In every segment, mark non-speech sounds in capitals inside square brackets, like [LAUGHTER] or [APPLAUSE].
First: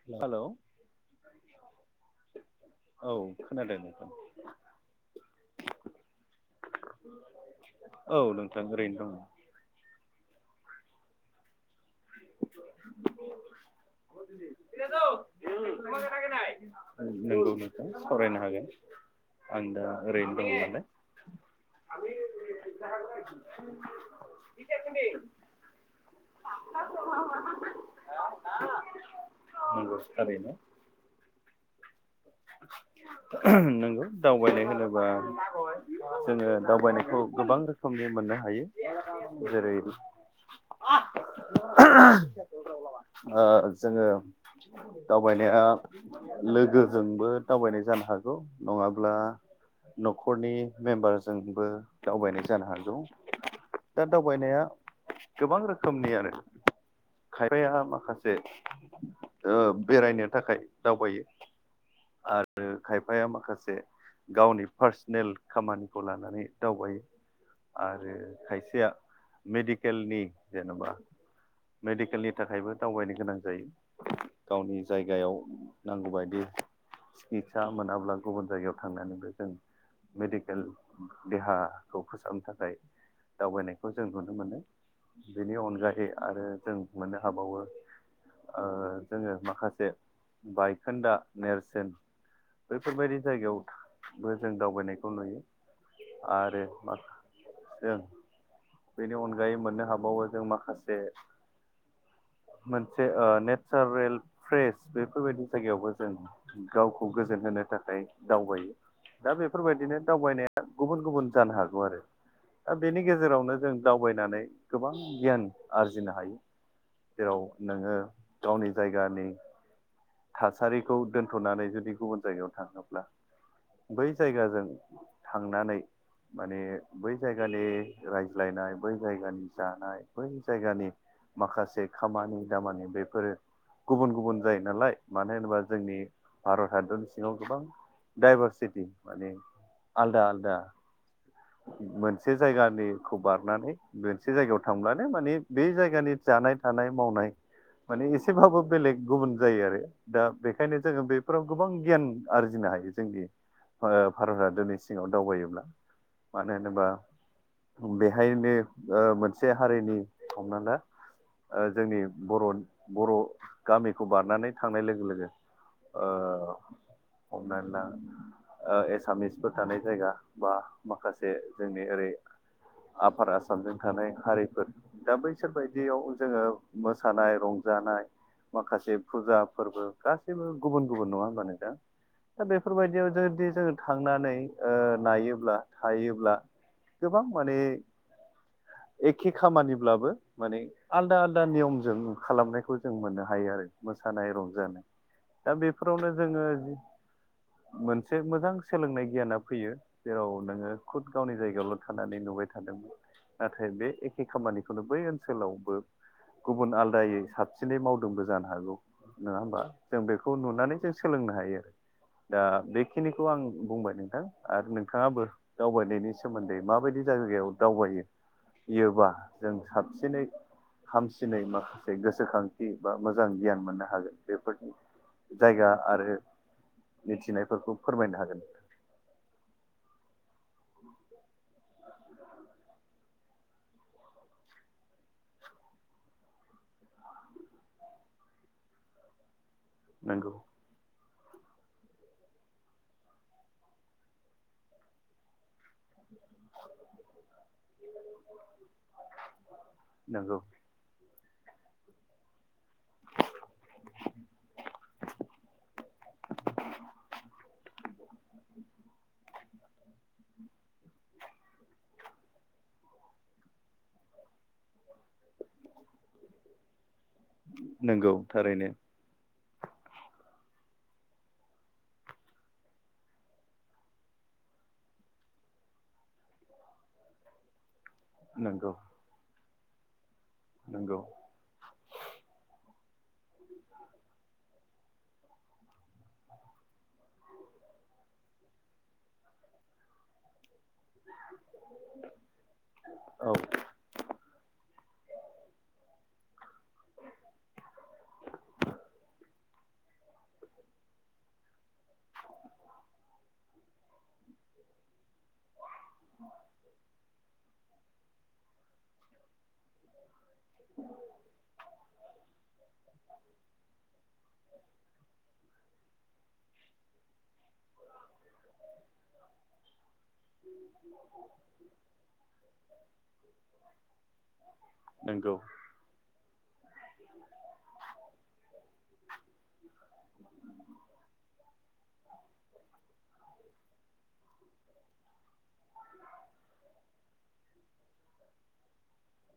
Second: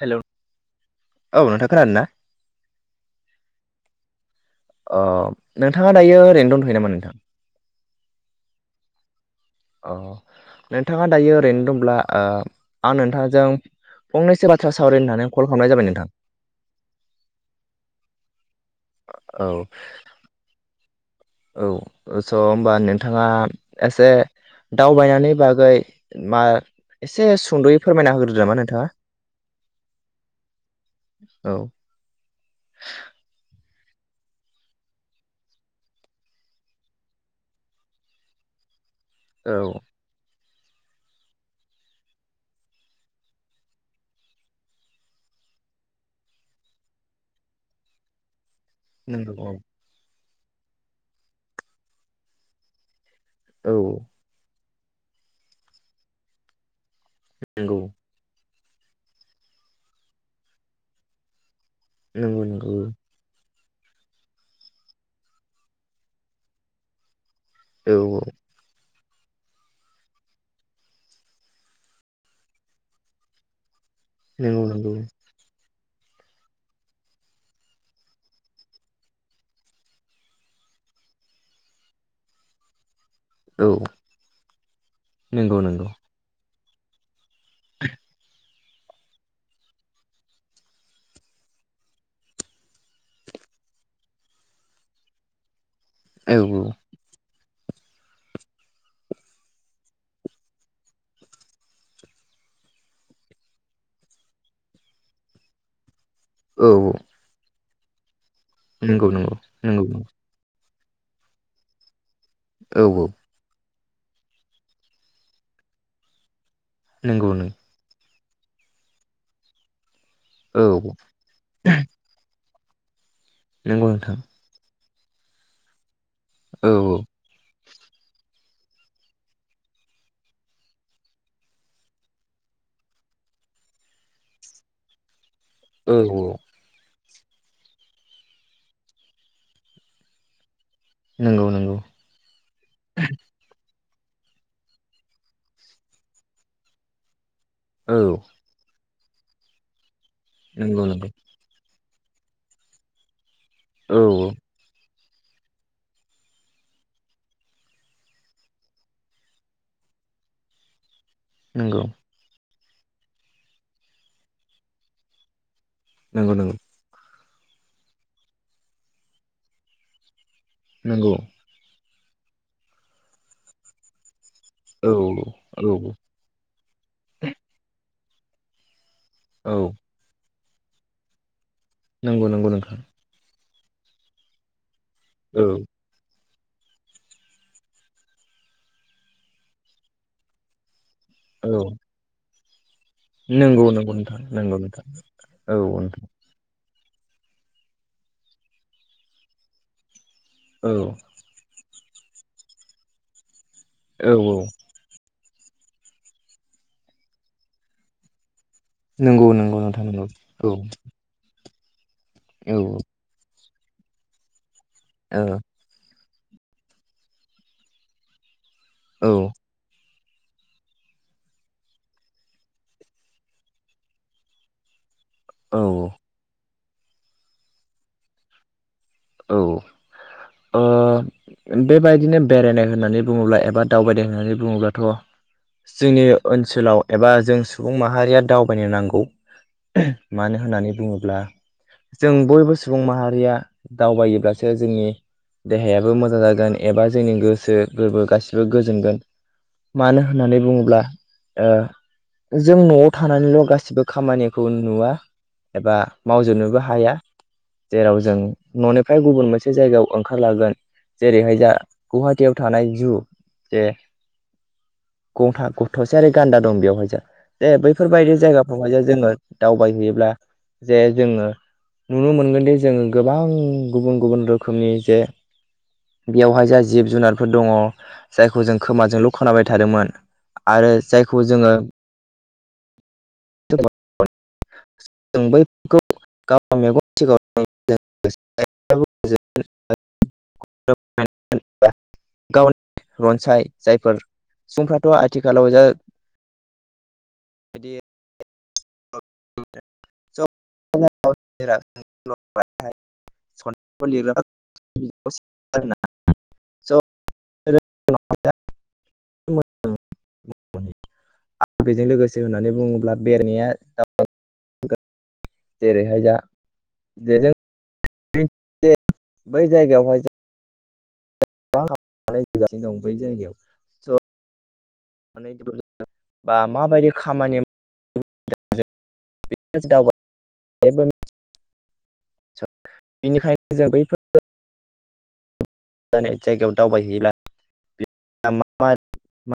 Hello hello औ नोंथां खोना औ खोनादों अ नोंथाङा दायो ओरैनो दंथ'यो नामा नोंथां औ नोंथां ओरैनो दङ। अ नोंथाङा दायो ओरैनो दंब्ला ओ आं नोंथांजों फंनैसो बाथ्रा सावरायनो होननानै कल खालामनाय जाबाय नोंथां नोंगौ नोंथां फरायनो हागोन औ आं दा रैनो दं नालाय औ स' होमबा नोंथांङा एसे दावबायनायनि बागै मा एसे सुंद'यै फोरमायना होग्रोदो नामा नोंथांङा? नंगौ थारैनो औ। नंगौ दावबायनाय होनोबा जोङो दावबायनायखौ गोबां रोखोम नि मोननो हायो औ जेरै ओ जोङो दावबायनाया लोगो। जोंबो दावबायनाय जानो हागौ नङाब्ला नंगौ औ न'खरनि मेम्बारजोंबो दावबायनाय जानो हागौ औ दा दावबायनाया गोबां रोखोमनि आरो खायफाया नंगौ माखासे ओ बेरायनो थाखाय दावबायो। नंगौ आरो नंगौ खायफाया माखासे गावनि पार्सनेल खामानिखौ लानानै दावबायो। औ आरो औ खायसेया मेडिकेलनि जेनेबा मेडिकेलनि थाखायबो दावबायनो गोनां जायो। नंगौ गावनि नंगौ जायगायाव नांगौबायायदि सिकित्सा मोनाब्ला गुबुन जायगायाव थांनानैबो जों मेडिकेल देहाखौ फोसाबनो थाखाय औ दावबायनायखौ जों नुनो मोनो बेनि नंगौ नंगौ अनगायै आरो जों मोनो। हाबावो ओ जोङो माखासे बायखोन्दा नेरसोन बैफोरबायदि जायगायावबो जों दावबायनायखौ नुयो। औ आरो मा? जों बेनि अनगायै मोननो हाबावो जों माखासे मोनसे ओ नेचारेल फ्रेस बेफोरबायदि जायगायावबो जों औ गावखौ गोजोन होनो थाखाय दावबायो नंगौ दा नंगौ बेफोरबायदिनो नंगौ दावबायनाया गुबुन गुबुन जानो हागौ आरो दा औ बेनि औ गेजेरावनो जों दावबायनानै गोबां गियान आरजिनो हायो नंगौ जेराव नंगौ नोङो गावनि जायगानि औ थासारिखौ दोन्थ'नानै जुदि गुबुन जायगायाव थाङोब्ला नंगौ बै नोंथां जायगाजों थांनानै माने औ बै जायगानि राय ज्लायनाय बै जायगानि जानाय बै जायगानि माखासे खामानि दामानि बेफोरो गुबुन गुबुन जायो नालाय। मानो होनोबा जोंनि औ औ भारत हादर सिङाव गोबां डाइभारसिटि माने आलदा आलदा। नंगौ नंगौ मोनसे जायगानिखौ बारनानै मोनसे जायगायाव थांब्लानो मानि बे जायगानि जानाय थानाय मावनाय। औ माने एसेबाबो बेलेग गुबुन जायो आरो दा बेखायनो नंगौ जोङो नंगौ बेफोराव गोबां गियान आरजिनो हायो जोंनि ओ औ भारतहादरनिसि। सिङाव दावबायोब्ला मानो होनोबा। बेहायनो ओ मोनसे हारिनि हमना ला ओ नंगौ जोंनि बर' बर' गामिखौ बारनानै थांनाय लोगो लोगो। नोंगौ नोंगौ। हमनानै ला एसामिसफोर थानाय जायगा बा नंगौ माखासे जों ओरोय आफार आसामजों थानाय हारि औ दा बैसोर औ बदियाव जोङो मोसानाय रंजानाय माखासे फुजा औ फोरबो गासैबो गुबुन गुबुन नङा होनबानो जों नंगौ दा नंगौ नोंथां बेफोरबायदियाव जों जोङो थांनानै औ नायोब्ला थायोब्ला गोबां माने एखे खामानिब्लाबो माने आलदा आलदा औ नियमजों खालामनायखौ जों मोननो हायो नंगौ आरो नंगौ नोंथां मोसानाय रं नंगौ नोंथां दा औ नोंथां बेफोरावनो जोङो जि मोनसे मोजां सोलोंनाय गियाना फैयो जेराव नोङो औ खुद गावनि जायगायावल' थानानै नुबाय थादोंमोन नाथाय बे एखे औ खामानिखौनो बै ओनोल ओन सोलावबो गुबुन आलादायै साबसिनै मावदोंबो जानो हागौ नंगौ नङा नंगौ होमबा नोंथां जों नंगौ बेखौ औ नुनानै जों सोलोंनो हायो आरो दा औ बेखिनिखौ आं बुंबाय नोंथां आरो औ नोंथाङाबो दावबायनायनि सोमोन्दै माबायदि जायगायाव दावबायोयोबा औ जों साब हाबसिनै हामसिनै माखासे गोसोखांथि बा मोजां गियान मोननो हागोन बेफोरनि औ जायगा आरो मिथिनायफोरखौ फोरमायनो हागोन? औ बेबायदिनो बेरायनाय होननानै बुङोब्ला एबा दावबायदों होननानै बुङोब्लाथ' जोंनि ओनसोलाव एबा जों सुबुं माहारिया दावबायनो नांगौ नंगौ मानो होननानै बुङोब्ला जों बयबो सुबुं माहारिया दावबायोब्लासो जोंनि देहायाबो मोजां जागोन एबा जोंनि गोसो गोरबो गासिबो गोजोनगोन मानो नंगौ होननानै बुङोब्ला जों न'आव थानानैल' गासिबो खामानिखौ नुवा एबा मावजोबनोबो हाया जेराव जों न'निफ्राय गुबुन मोनसे जायगायाव ओंखारलागोन जेरैहाय जा गुवाहाटिीयाव थानाय जु दे। गंथा गथ'से आरोि गान्दा दं बेयावहाय ज दे नंगौ बैफोरबायदि थारैनो जायगाफ्रावहाय ज जोङो दावबायहयोब्ला जोङो नुनो मोनगोन जों गोबां गुबुन गुबुन रोखोमनि जे बेयावहाय जाहा जिब जुनारफोर दङ। जायखौ जों नंगौ खोमाजोंल' खोनाबाय थादोंमोन आरो नंगौ जायखौ जोङो [UNINTELLIGIBLE] जों बैफोरखौ गाव मेगन सिगाव [UNINTELLIGIBLE] गावनि औ रनसाय जायफोर सुबुंफ थ' आथिखालाव जादि [UNINTELLIGIBLE] [UNINTELLIGIBLE] [UNINTELLIGIBLE] आ बेजों लोगोसे होननानै बुङोब्ला बेरनाया जेरैहाय दा बेजों बै जायगायावहाय जों बानायगासिनो दं बै जायगायाव स' नंगौ बा माबायदि खामानि माव [UNINTELLIGIBLE] बेनिखायनो जों बैफोर [UNINTELLIGIBLE] [UNINTELLIGIBLE] [UNINTELLIGIBLE]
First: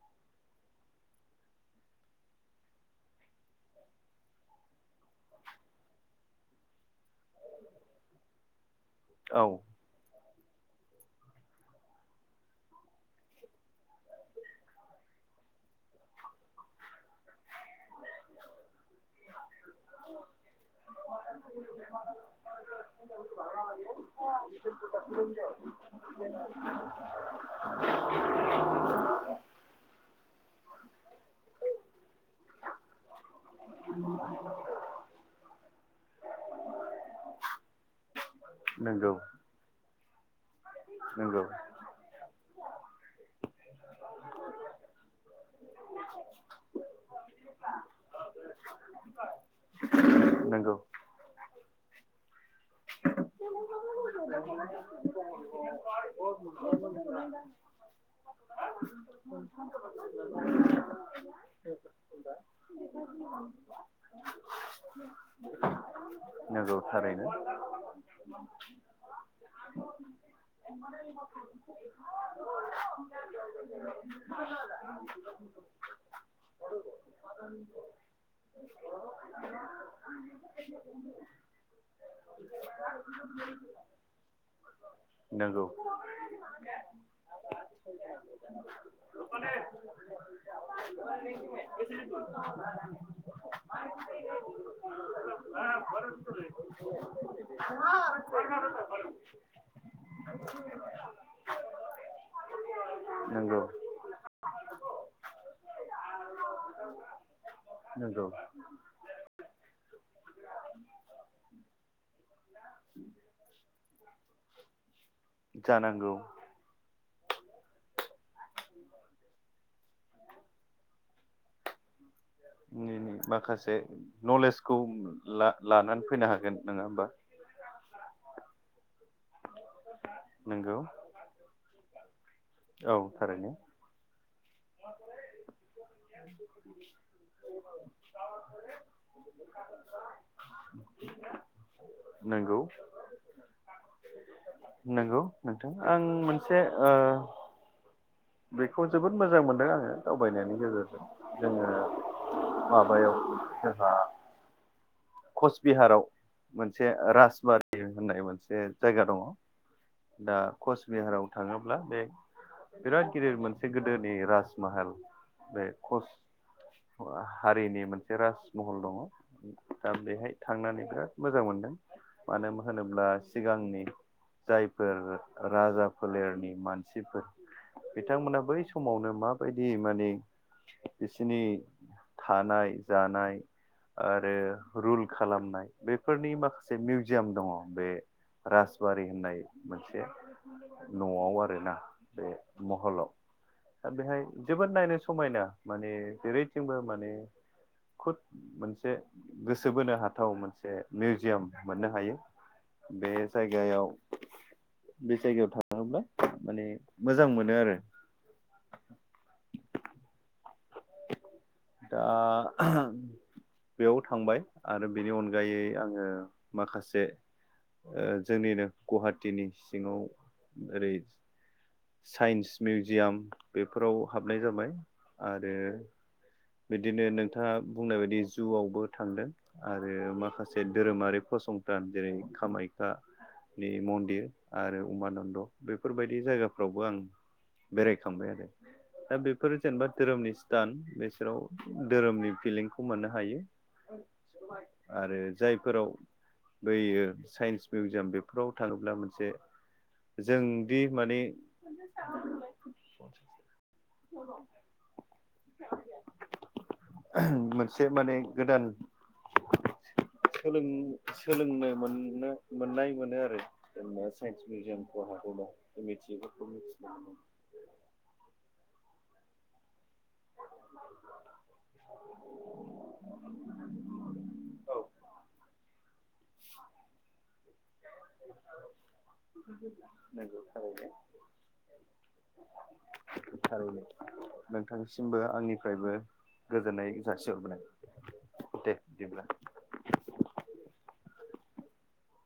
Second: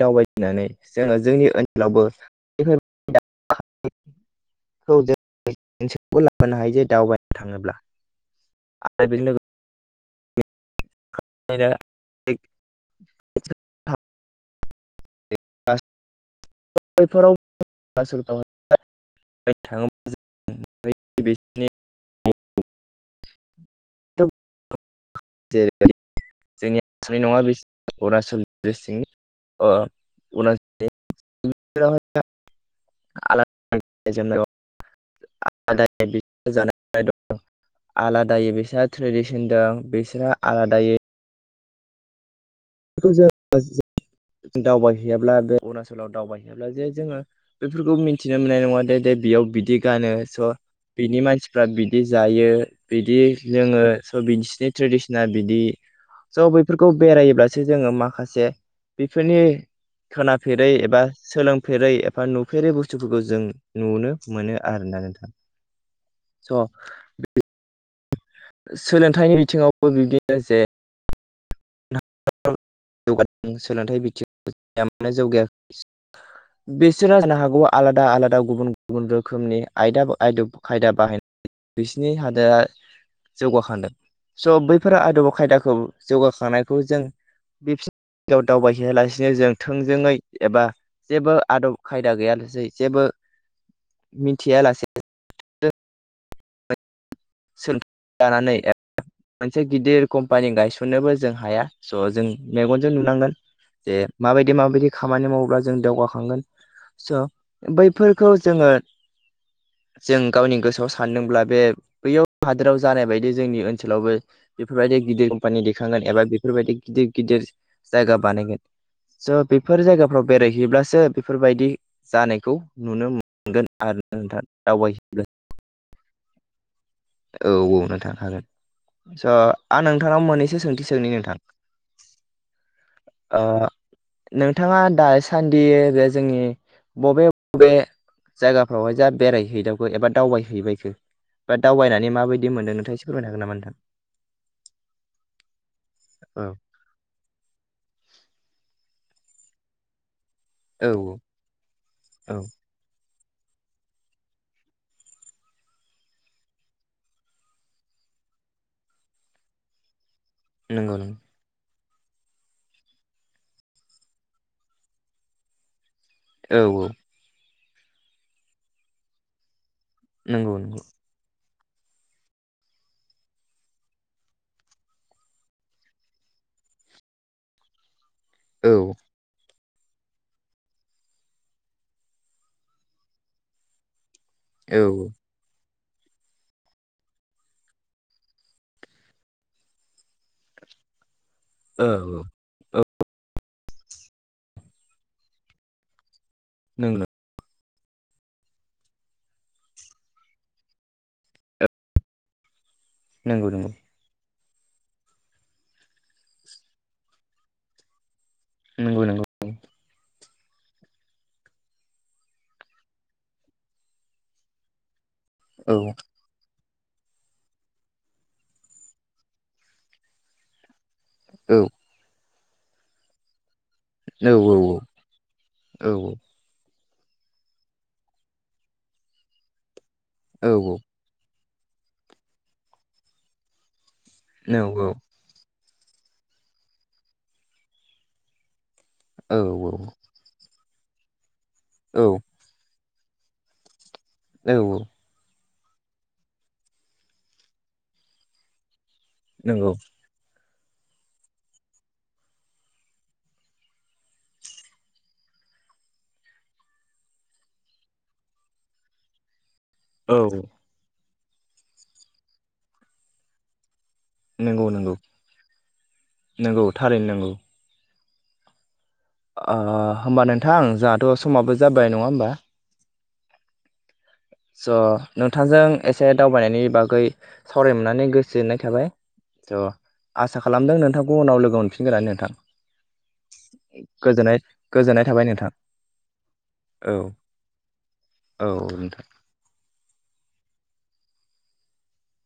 दावबायनानै जोङो जोंनि ओनोलाव [UNINTELLIGIBLE] होनो हायो जे दावबायनो थाङोब्ला आरो बेजों औ [UNINTELLIGIBLE] फोराव [UNINTELLIGIBLE] [UNINTELLIGIBLE] जेरै [INAUDIBLE] [UNINTELLIGIBLE] [UNINTELLIGIBLE] [UNINTELLIGIBLE] आलादायै बेसा नंगौ ट्रेडिसन दं बिसोरहा आलादायै औ। [UNINTELLIGIBLE] दावबायहैयाब्ला बे अरुणाचलाव दावबायहैयाब्ला जे जोङो बेफोरखौ मिन्थिनो मोननाय नङा दे-दे बेयाव बिदि गानो स' नंगौ बिनि मानसिफ्रा बिदि जायो। बिदि लोङो स' बिसिनि ट्रेडिसना बिदि स' बैफोरखौ बेरायोब्ला सो जोङो माखासे बेफोरनि। खोनाफेरै एबा सोलोंफेरै एबा नुफेरै बुस्थुफोरखौ जों नुनो मोनो आरो नंगौ थारैनो। सोलोंथाइनि बिथिङावबो बिब्दिनो जे [UNINTELLIGIBLE] बिसोरो जानो हागौ आलादा आलादा गुबुन-गुबुन रोखोमनि आयदा आदब खायदा बाहाय बिसिनि हादोआ जौगाखांदों स' बैफोरा आदबाव नंगौ खायदाखौ जौगाखा खौ जों बि दाव-दावबायहैयालासिनो जों थोंजोङै एबा जेबो आदब खायदा गैयालासेै जेबो मिथियालासे। जों [UNINTELLIGIBLE] जानानै मोनसे गिदिर कम्पानि गायसननोबो जों हाया स' जों मेगनजों नु नांगोन नंगौ जे माबायदि माबायदि खामानि मावोब्ला जों दावगाखांगोन। स' नंगौ बैफोरखौ जोङो जों गावनि गोसोआव सानदोंब्ला बे बैयाव हादोराव जानाय बायदि जोंनि ओनसोलावबो बेफोरबायदि गिदिर कम्पानि दैेखांगोन जानांगौ एबा बेफोरबायदि गिदिर गिदिर जायगा बानायगोन स' बेफोर जायगाफ्राव बेरायहैब्लासो बेफोरबायदि जानायखौ नुनो मोनगोन माखासे आरो नोंथां नलेजखौ दावबायहैब्ला ला-लानानै फैनो हागोन। नङा होमबा? औ-औ नोंथां हागोन स' आं नोंथांनाव मोननैसो नंगौ सोंथि सोंनि नोंथां? औ ओ थारैनो। नोंथाङा दासान्दि बे जोंनि बबे-बबे जायगाफ्रावहाय जा बेरायहैदावखो एबा दावबायहैबायखो बा दावबायनानै माबायदि नंगौ मोनदों नोंथां एसे फोरमायनो हागोन नामा नोंथां? नंगौ नोंथां आं औ मोनसे ओ बेखौ जोबोद मोजां मोनदों आङो दा बायनायनि औ गेजेरजों जोङो औ माबायाव जोंहा कच बिहाराव मोनसे राजबारि होननाय मोनसे जायगा दङ। दा कच नंगौ नंगौ बिहाराव थाङो ब्ला बे बिराद गिदिर मोनसे गोदोनि राजमाहाल बे कस औ औ हारिनि मोनसे राजमहल दङ। दा बेहाय नंगौ नंगौ थांनानै बिराद मोजां मोनदों मानो होनोब्ला सिगांनि। जायफोर राजा फोलेरनि मानसिफोर। बिथांमोना बै औ समावनो माबाय दि माने बिसिनि थानाय जानाय आरो औ रुल औ खालामनाय बेफोरनि माखासे मिउजियाम दङ बे राजबारि होननाय मोनसे न'आव आरोना बे महलाव। दा बेहाय जोबोद नायनो समायना माने जेरैथिंबो नंगौ माने खुद मोनसे। गोसो बोनो हाथाव मोनसे मिउजियाम मोननो हायो। बे नंगौ नंगौ जायगायाव। बे जायगायाव थाङोब्ला माने मोजां मोनो आरो। नंगौ नंगौ। दा बेयाव थांबाय आरो बेनि अनगायै औ आङो माखासे ओ जोंनिनो गुवाहाटिनि सिङाव ओरै औ। साइन्स मिउजियाम बेफोराव औ हाबनाय औ जाबाय आ औ औ। बिदिनो नोंथाङा बुंनाय बायदि जुआवबो थांदों आ आरो औ माखासे धोरोमारि फसंथान जेरै कामाख्यानि मन्दिर आरो नंगौ उमानन्द बेफोरबायदि जायगाफ्रावबो आं बेरायखांबाय आरो। दा औ बेफोरो जेनेबा धोरोमनि स्थान बिसोराव औ धोरोमनि फिलिं खौ मोननो हायो औ आरो जायफोराव बैयो साइन्स मिउजियाम बेफोराव थाङोब्ला मोन से नंगौ जोंदि माने [INAUDIBLE] मोनसे माने गोदान औ [INAUDIBLE] सोलों सोलोंनो मोननो मोननाय मोनो आरो। जोंनो साइन्स नंगौ नंगौ मिउजियामफोराव हाबोबा मिथियिफोरखौ नंगौ मिथिनो थारैनो मोनो। नंगौ ओ आं होमबा नोंथां जोंहाथ' समाबो जाबाय नङा होमबा? स' नोंथांजों एसे दावबायनायनि बागै सावरायनो मोननानै गोसो गोजोननाय थाबाय। थ' नंगौ आसा खालामदों थारैनो नोंथांखौ उनाव लोगो मोनफिनगोन नोंथां। थारैनो गोजोननाय गोजोननाय नोंथांसिमबो थाबाय नोंथां आंनिफ्रायबो। गोजोननाय औ जासिहरबोन दे औ बिदिब्ला। [INAUDIBLE]